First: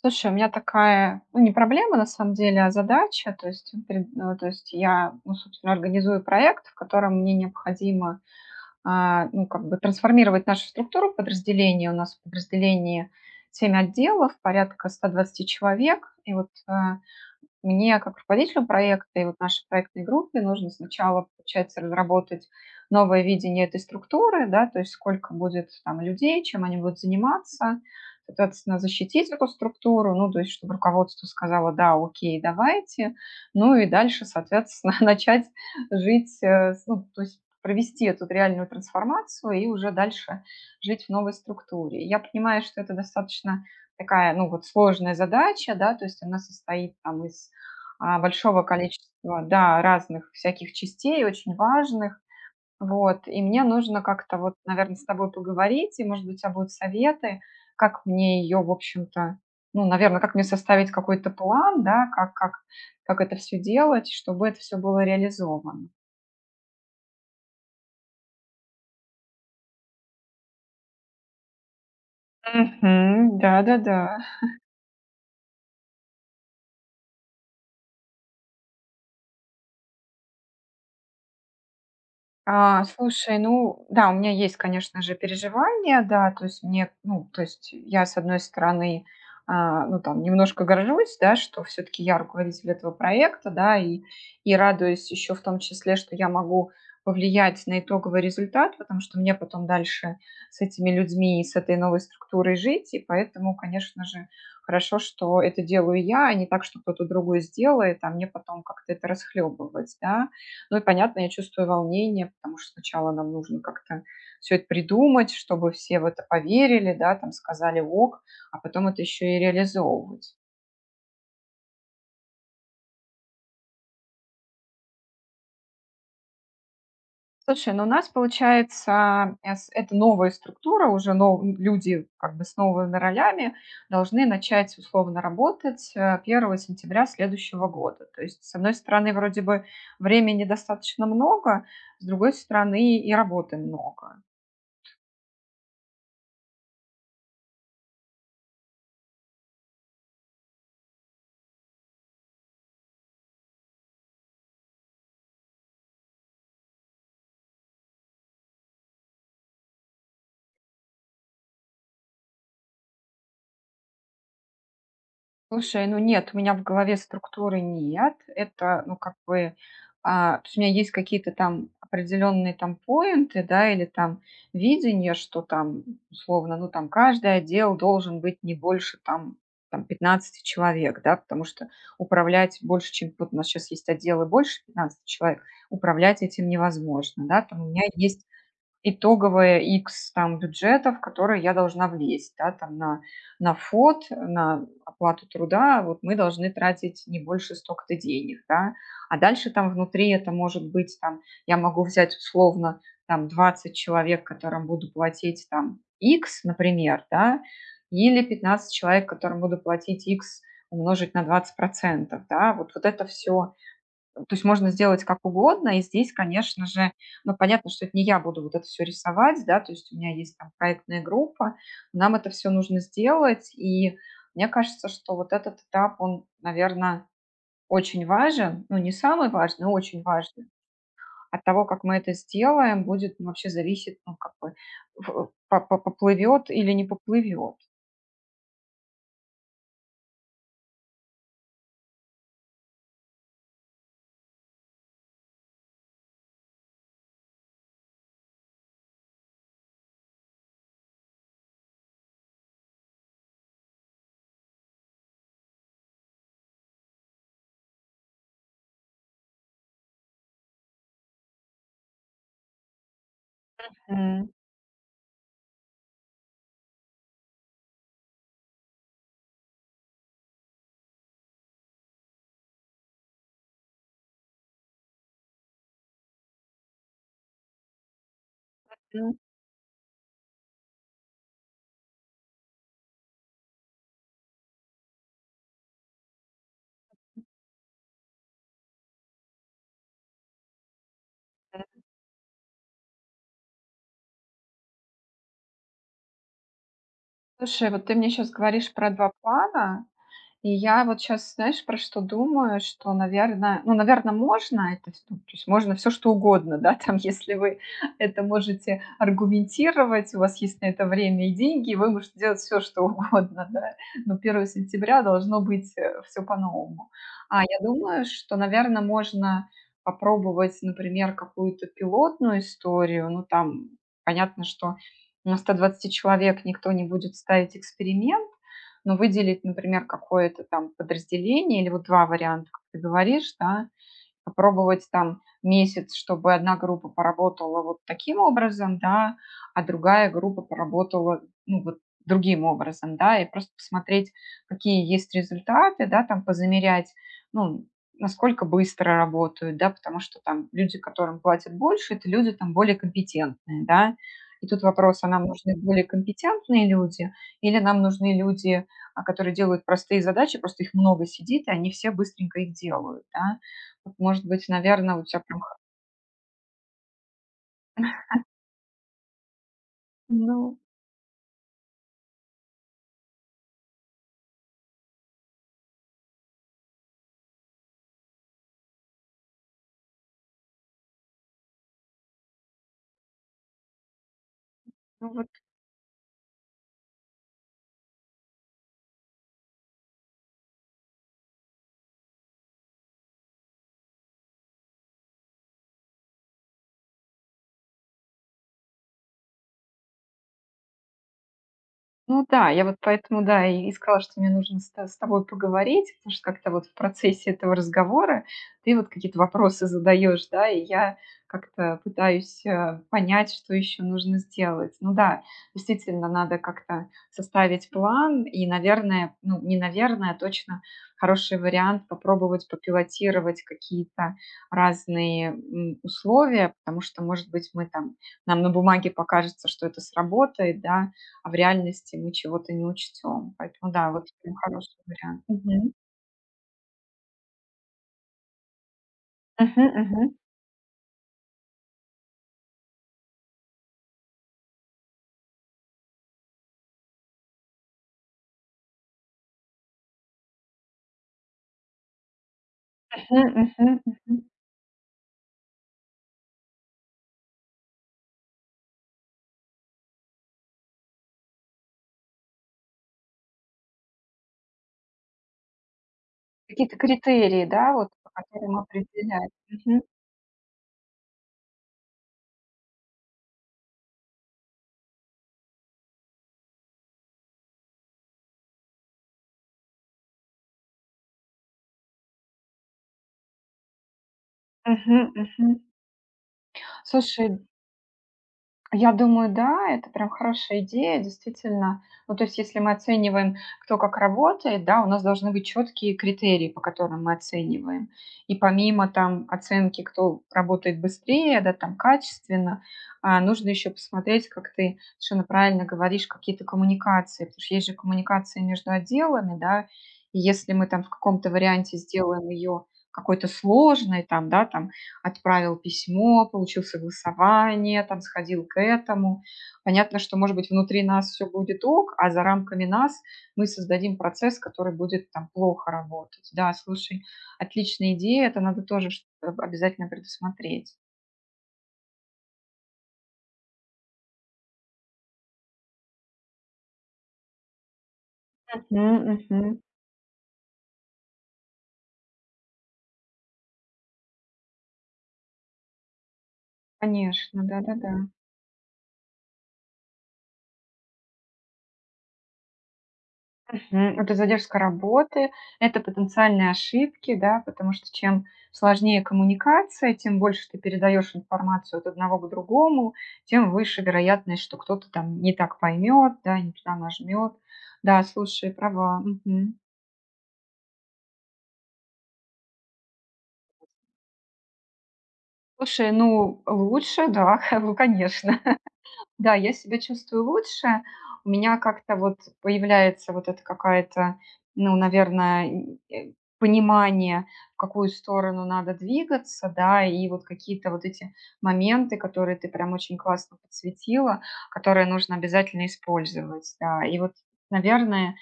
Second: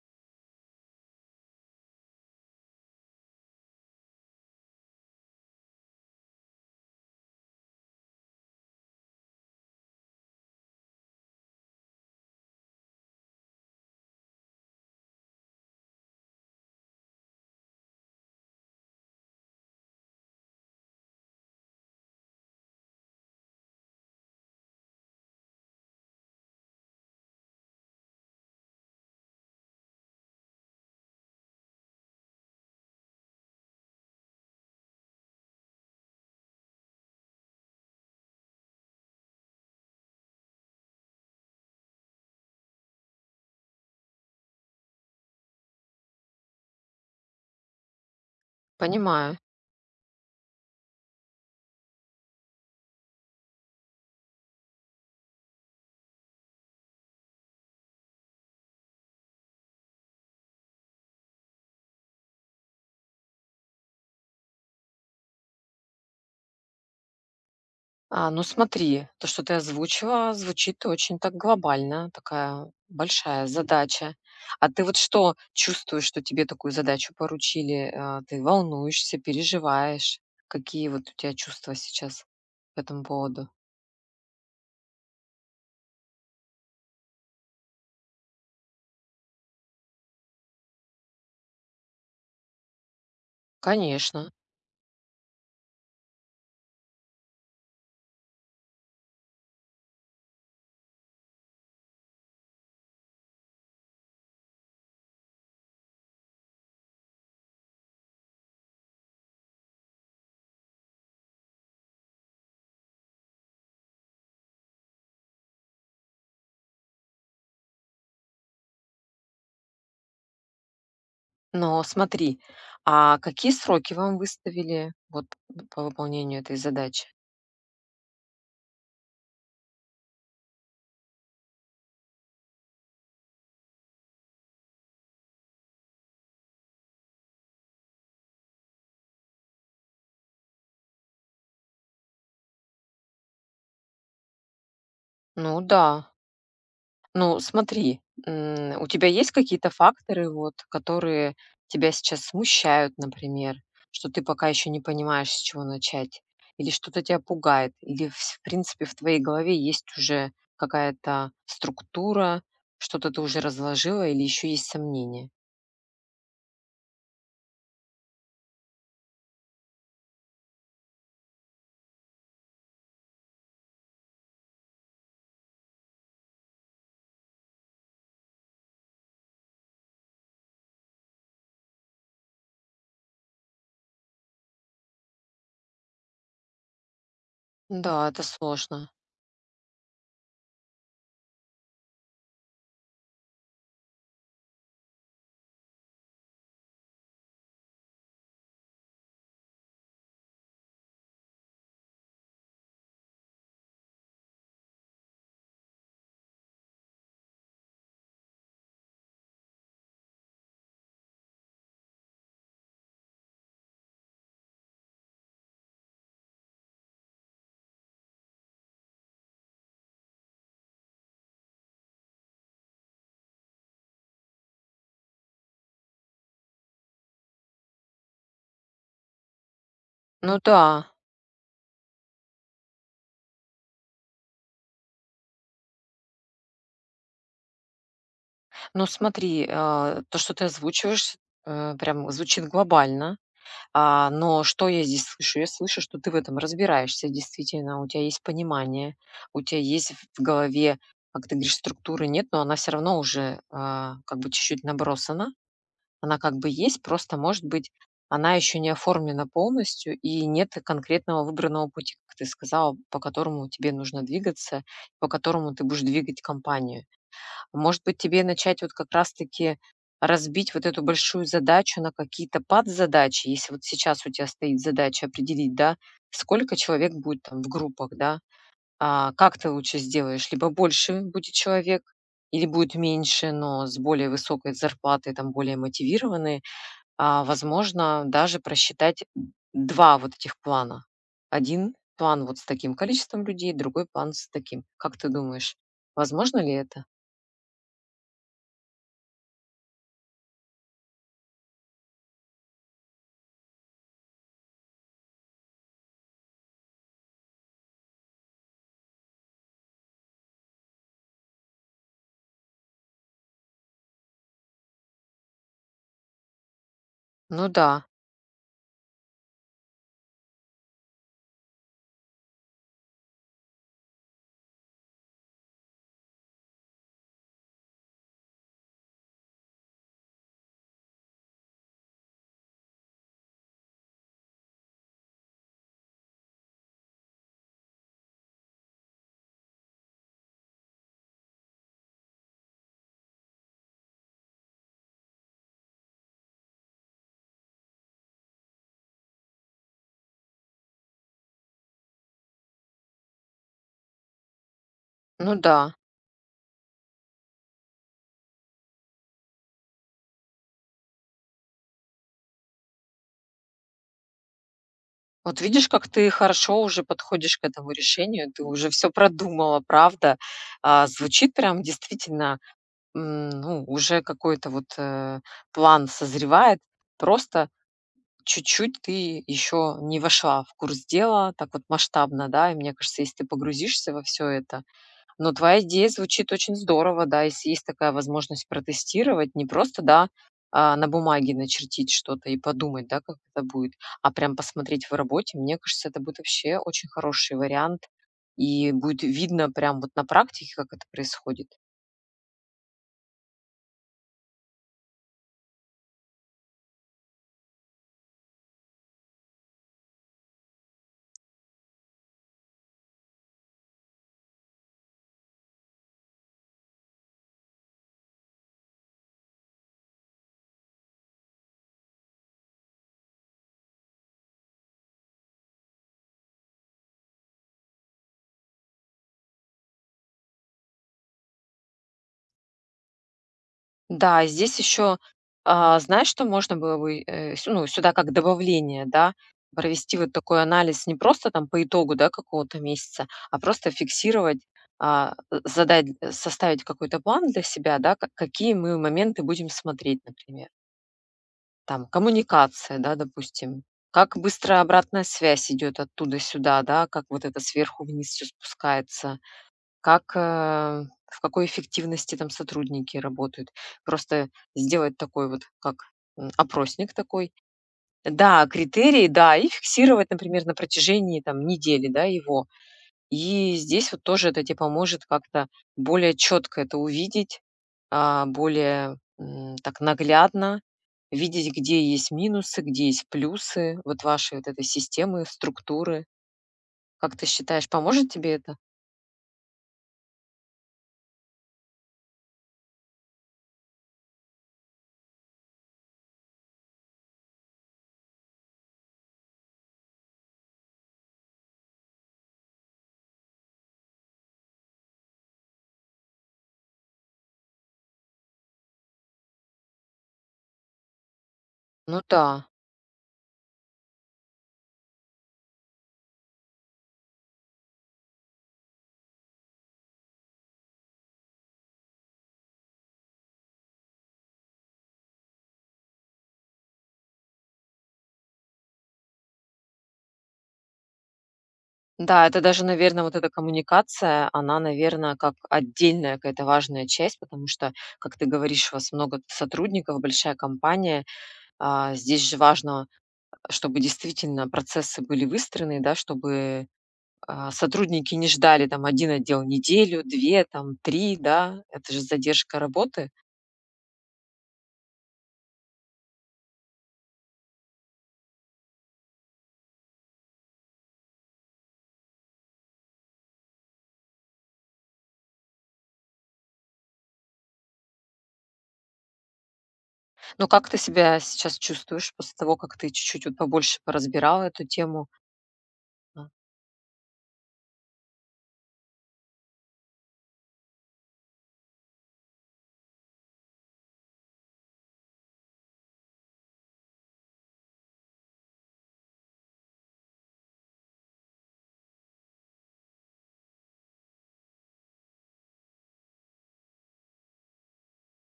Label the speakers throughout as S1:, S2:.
S1: Слушай, у меня такая, ну, не проблема, на самом деле, а задача. То есть, я, ну, собственно, организую проект, в котором мне необходимо, как бы трансформировать нашу структуру подразделения. У нас в подразделении 7 отделов, порядка 120 человек. И вот мне как руководителю проекта и вот нашей проектной группе нужно сначала, получается, разработать новое видение этой структуры, да, то есть сколько будет там людей, чем они будут заниматься, соответственно, защитить эту структуру, ну, то есть чтобы руководство сказало, да, окей, давайте, ну и дальше, соответственно, начать жить, ну, то есть провести эту реальную трансформацию и уже дальше жить в новой структуре. Я понимаю, что это достаточно такая, ну, вот сложная задача, да, то есть она состоит там из большого
S2: Понимаю.
S1: количества, да, разных всяких частей, очень важных. Вот, и мне нужно как-то вот, наверное, с тобой поговорить, и, может быть, у тебя будут советы, как мне ее, в общем-то, ну, наверное, как мне составить какой-то план, да, как это все делать, чтобы это все было реализовано.
S2: Ну смотри, то, что ты озвучила, звучит очень так глобально, такая
S1: Мгм.
S2: большая
S1: Да-да-да.
S2: задача. А ты вот что чувствуешь, что тебе такую задачу поручили? Ты волнуешься, переживаешь? Какие вот у тебя чувства сейчас по этому
S1: Слушай,
S2: поводу?
S1: ну да, у меня есть, конечно же, переживания, да, то есть мне, ну, то есть я, с одной стороны, ну, там, немножко горжусь, да, что все-таки я руководитель этого проекта, да,
S2: Конечно.
S1: и радуюсь еще в том числе, что я могу повлиять на итоговый результат, потому что мне потом дальше с этими людьми и с этой новой структурой жить, и поэтому, конечно же, хорошо, что это делаю я, а не так, что кто-то другой сделает, а мне потом как-то это расхлебывать, да, ну и понятно, я чувствую волнение, потому что сначала нам нужно как-то все это придумать, чтобы все в это поверили, да, там сказали ок, а потом это еще и реализовывать.
S2: Но смотри, какие сроки вам выставили вот по выполнению этой задачи?
S1: Слушай, ну у нас получается, это новая структура, уже люди как бы с новыми ролями должны начать условно работать 1 сентября следующего года. То есть, с одной стороны, вроде бы времени достаточно много, с другой стороны, и работы много.
S2: Ну да. Ну, смотри, у тебя есть какие-то факторы, вот, которые тебя сейчас смущают, например, что ты пока еще не понимаешь, с чего начать, или что-то тебя пугает, или в принципе в твоей голове есть уже какая-то структура, что-то ты уже разложила, или еще есть сомнения?
S1: Слушай, ну нет, у меня в голове структуры нет. Это, ну, как бы, то есть у меня есть какие-то там определенные там поинты, да, или там видение, что там, условно, ну, там каждый отдел должен быть не больше там, там 15 человек, да, потому что управлять больше, чем вот у нас сейчас есть отделы больше 15 человек, управлять этим невозможно, да, там у меня
S2: Да, это
S1: есть
S2: сложно.
S1: итоговое X там бюджетов, которые я должна влезть, да, там на ФОД, на оплату труда, вот мы должны тратить не больше столько-то денег, да, а дальше там внутри это может быть, там, я могу взять условно там 20 человек, которым буду платить там X, например, да, или 15 человек, которым буду платить X умножить на 20%, да, вот, вот это все то есть можно сделать как угодно. И здесь, конечно же, ну, понятно, что это не я буду вот это все рисовать, да, то есть у меня есть там проектная группа, нам это все нужно сделать. И мне кажется, что вот этот этап, он, наверное, очень важен, ну, не самый важный, но очень
S2: Ну
S1: важный.
S2: да.
S1: От того, как мы это сделаем, будет ну, вообще зависеть, ну, как бы, поплывет или не поплывет.
S2: Но смотри, то, что ты озвучиваешь, прям звучит глобально. Но что я здесь слышу? Я слышу, что ты в этом разбираешься действительно, у тебя есть понимание, у тебя есть в голове, как ты говоришь, структуры нет, но она все равно уже, как бы чуть-чуть набросана. Она как бы есть, просто, может быть, она еще не оформлена полностью и нет конкретного выбранного пути, как ты сказала, по которому тебе нужно
S1: М,
S2: двигаться, по которому ты будешь двигать компанию. Может быть, тебе начать вот как раз-таки разбить вот эту большую задачу на какие-то подзадачи, если вот сейчас у тебя стоит задача определить, да, сколько человек будет там в группах, да,
S1: м,
S2: как ты лучше сделаешь, либо больше будет человек, или будет меньше, но с более высокой зарплатой, там более мотивированные, возможно, даже просчитать два вот этих плана.
S1: м.
S2: Один план вот с таким количеством людей, другой план с таким. Как ты думаешь, возможно ли это?
S1: Слушай, вот ты мне сейчас говоришь про два плана, и я вот сейчас, знаешь, про что думаю, что, наверное, ну, наверное, можно это, вс ну, то есть можно все что угодно, да, там, если вы это можете аргументировать, у вас есть на это время и деньги, вы можете делать все что угодно, да, но 1 сентября должно быть, все по-новому. А
S2: Ну
S1: я
S2: да.
S1: думаю, что, наверное, можно попробовать, например, какую-то пилотную историю. Ну, там понятно, что на 120 человек никто не будет ставить эксперимент, но выделить, например, какое-то там подразделение или вот два варианта, как ты говоришь, да, попробовать там месяц, чтобы одна группа поработала вот таким образом, да, а другая группа поработала, ну, вот другим образом, да, и просто посмотреть, какие есть результаты, да, там позамерять, ну, насколько быстро работают, да, потому что там люди, которым платят больше, это люди там более компетентные, да, и тут вопрос, а нам
S2: Ну да.
S1: нужны более компетентные люди или нам нужны люди, которые делают простые задачи, просто их много сидит, и они все быстренько их делают, да. Может быть, наверное, у тебя прям
S2: Вот
S1: х
S2: видишь, как ты хорошо уже подходишь к этому решению, ты уже все продумала, правда.
S1: ну
S2: Звучит прям действительно, ну, уже какой-то вот, план созревает. Просто чуть-чуть ты еще не вошла в курс дела так вот масштабно, да. И мне кажется, если ты погрузишься во все это.
S1: ну вот
S2: Но твоя идея звучит очень здорово, да, если есть такая возможность протестировать, не просто, да, на бумаге начертить что-то и подумать, да, как это будет, а прям посмотреть в работе, мне кажется, это будет вообще очень хороший вариант, и будет видно прям вот на практике, как это происходит.
S1: ну да, я вот поэтому, да, и сказала, что мне нужно с тобой поговорить, потому что как-то вот в процессе этого разговора ты вот какие-то вопросы задаешь, да, и я как-то пытаюсь, понять, что еще нужно сделать. Ну да, действительно, надо как-то составить план и, наверное, ну, не наверное, а точно хороший вариант попробовать попилотировать какие-то разные, условия, потому что, может быть, мы там нам на бумаге покажется, что это сработает, да, а в реальности мы чего-то не учтем. Поэтому да, вот
S2: Да,
S1: прям
S2: здесь
S1: хороший
S2: еще,
S1: вариант. Мгм.
S2: знаешь, что можно было бы, э, сю ну, сюда как добавление, да,
S1: Мгм,
S2: провести вот
S1: мгм.
S2: такой анализ не просто там по итогу, да, какого-то месяца, а просто фиксировать, задать, составить какой-то план для себя, да, ка какие мы моменты будем смотреть, например. Там коммуникация, да,
S1: Мгм,
S2: допустим,
S1: мгм,
S2: как
S1: мгм.
S2: быстро обратная связь идет оттуда сюда, да, как вот это сверху вниз все спускается. Как, в какой эффективности там сотрудники работают. Просто сделать такой вот, как,
S1: Какие-то
S2: опросник такой.
S1: критерии, да, вот по
S2: Да,
S1: которым
S2: критерии,
S1: определять.
S2: да, и
S1: Мгм.
S2: фиксировать, например, на протяжении там недели, да, его. И здесь вот тоже это тебе поможет как-то более четко это увидеть, более, так наглядно видеть, где есть минусы, где есть плюсы вот вашей вот этой
S1: Мгм,
S2: системы,
S1: мгм.
S2: структуры. Как ты
S1: Слушай,
S2: считаешь, поможет тебе это?
S1: я думаю, да, это прям хорошая идея, действительно. Ну, то есть, если мы оцениваем, кто как работает, да, у нас должны быть четкие критерии, по которым мы оцениваем. И помимо там оценки, кто работает быстрее, да, там качественно, нужно еще посмотреть, как ты совершенно правильно говоришь, какие-то коммуникации, потому что есть же коммуникации между отделами, да, и если мы там в каком-то варианте
S2: Ну
S1: сделаем
S2: да.
S1: ее какой-то сложной, там, да, там, отправил письмо, получил согласование, там сходил к этому. Понятно, что, может быть, внутри нас все будет ок, а за рамками нас мы создадим процесс, который будет там плохо работать. Да, слушай, отличная идея, это надо тоже обязательно предусмотреть.
S2: Да, это даже, наверное, вот эта коммуникация, она, наверное, как отдельная какая-то важная часть, потому что, как ты говоришь, у
S1: Мгм,
S2: вас много
S1: мгм.
S2: сотрудников, большая компания. Здесь же важно, чтобы действительно процессы были выстроены, да, чтобы,
S1: Конечно, да-да-да.
S2: сотрудники не ждали там один отдел неделю, 2, там 3, да. Это же задержка работы.
S1: Мгм. Вот и задержка работы - это потенциальные ошибки, да, потому что чем сложнее коммуникация, тем больше ты передаешь информацию от одного к другому, тем выше вероятность, что кто-то там не так поймет, да, не туда нажмет. Да, слушай, права. Мгм.
S2: Но как ты себя сейчас чувствуешь после того, как ты чуть-чуть вот побольше поразбирала эту тему?
S1: Слушай,
S2: А,
S1: ну лучше, да, ну конечно. Да, я себя чувствую лучше. У меня как-то вот появляется вот это какая-то, ну, наверное, э, понимание, в какую сторону надо двигаться, да, и вот какие-то вот эти моменты, которые ты прям очень классно подсветила, которые нужно обязательно использовать, да. И вот, наверное,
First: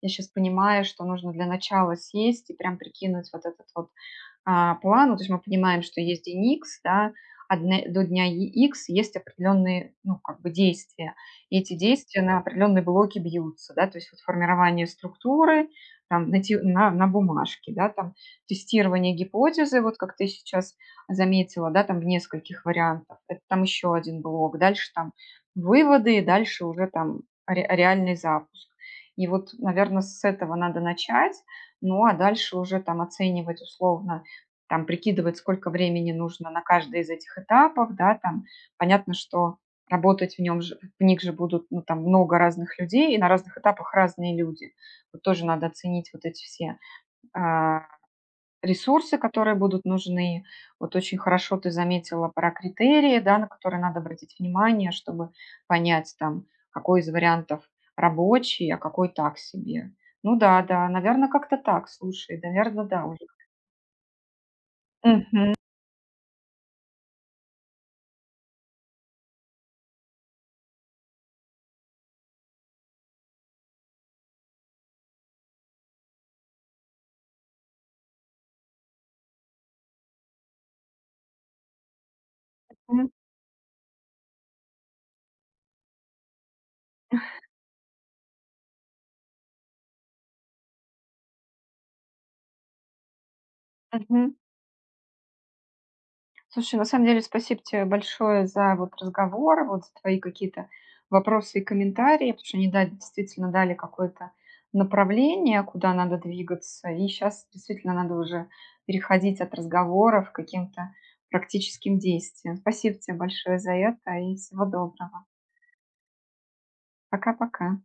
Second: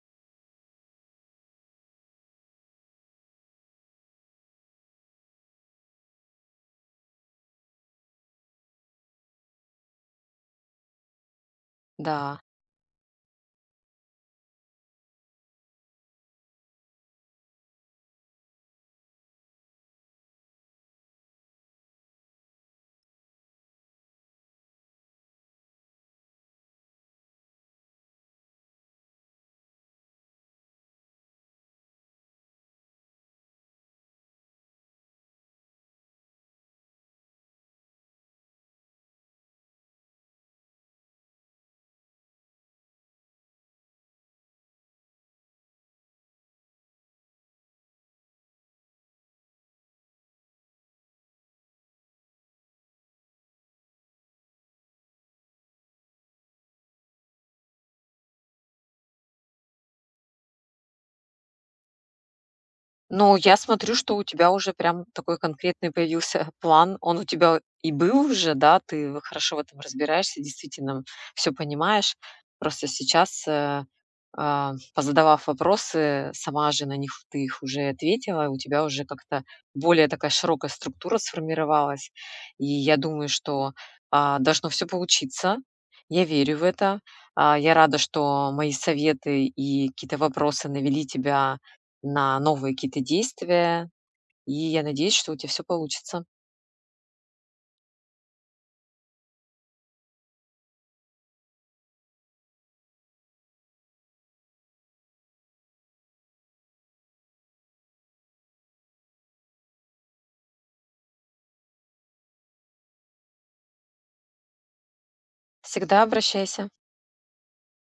S1: я сейчас понимаю, что нужно для начала сесть и прям прикинуть вот этот вот план, ну, то есть мы понимаем, что есть Деникс, да, до дня и X есть определенные, ну, как бы действия. И эти действия
S2: да.
S1: на определенные блоки бьются, да, то есть вот формирование структуры там на бумажке, да, там тестирование гипотезы, вот как ты сейчас заметила, да, там в нескольких вариантах. Это там еще один блок. Дальше там выводы, и дальше уже там реальный запуск. И вот, наверное, с этого надо начать, ну а дальше уже там оценивать условно там прикидывать, сколько времени нужно на каждый из этих этапов, да, там понятно, что работать в нем же, в них же будут, ну, там много разных людей, и на разных этапах разные люди. Вот тоже надо оценить вот эти все а, ресурсы, которые будут нужны. Вот очень хорошо ты заметила про критерии, да, на которые надо обратить внимание, чтобы понять там, какой из вариантов рабочий, а какой так себе. Ну да, да, наверное, как-то так, слушай, наверное, да. уже.
S2: Ну, я смотрю, что у тебя уже прям такой
S1: Мгм.
S2: конкретный появился план. Он у тебя и был уже, да, ты хорошо в этом разбираешься, действительно все понимаешь. Просто сейчас, позадавав вопросы, сама же на них ты их уже ответила, у тебя уже как-то более такая широкая структура сформировалась. И я
S1: Мгм.
S2: думаю, что должно все получиться. Я верю в это. Я рада, что мои советы и какие-то вопросы навели тебя на новые какие-то действия.
S1: Мгм.
S2: И я надеюсь, что у тебя все получится.
S1: Слушай, на самом деле спасибо тебе большое за вот разговор, вот за твои какие-то вопросы и комментарии, потому что они да, действительно дали какое-то направление, куда надо двигаться. И сейчас действительно надо уже переходить от разговоров к каким-то практическим действиям. Спасибо тебе большое за это и всего доброго.
S2: Всегда обращайся.
S1: Пока-пока.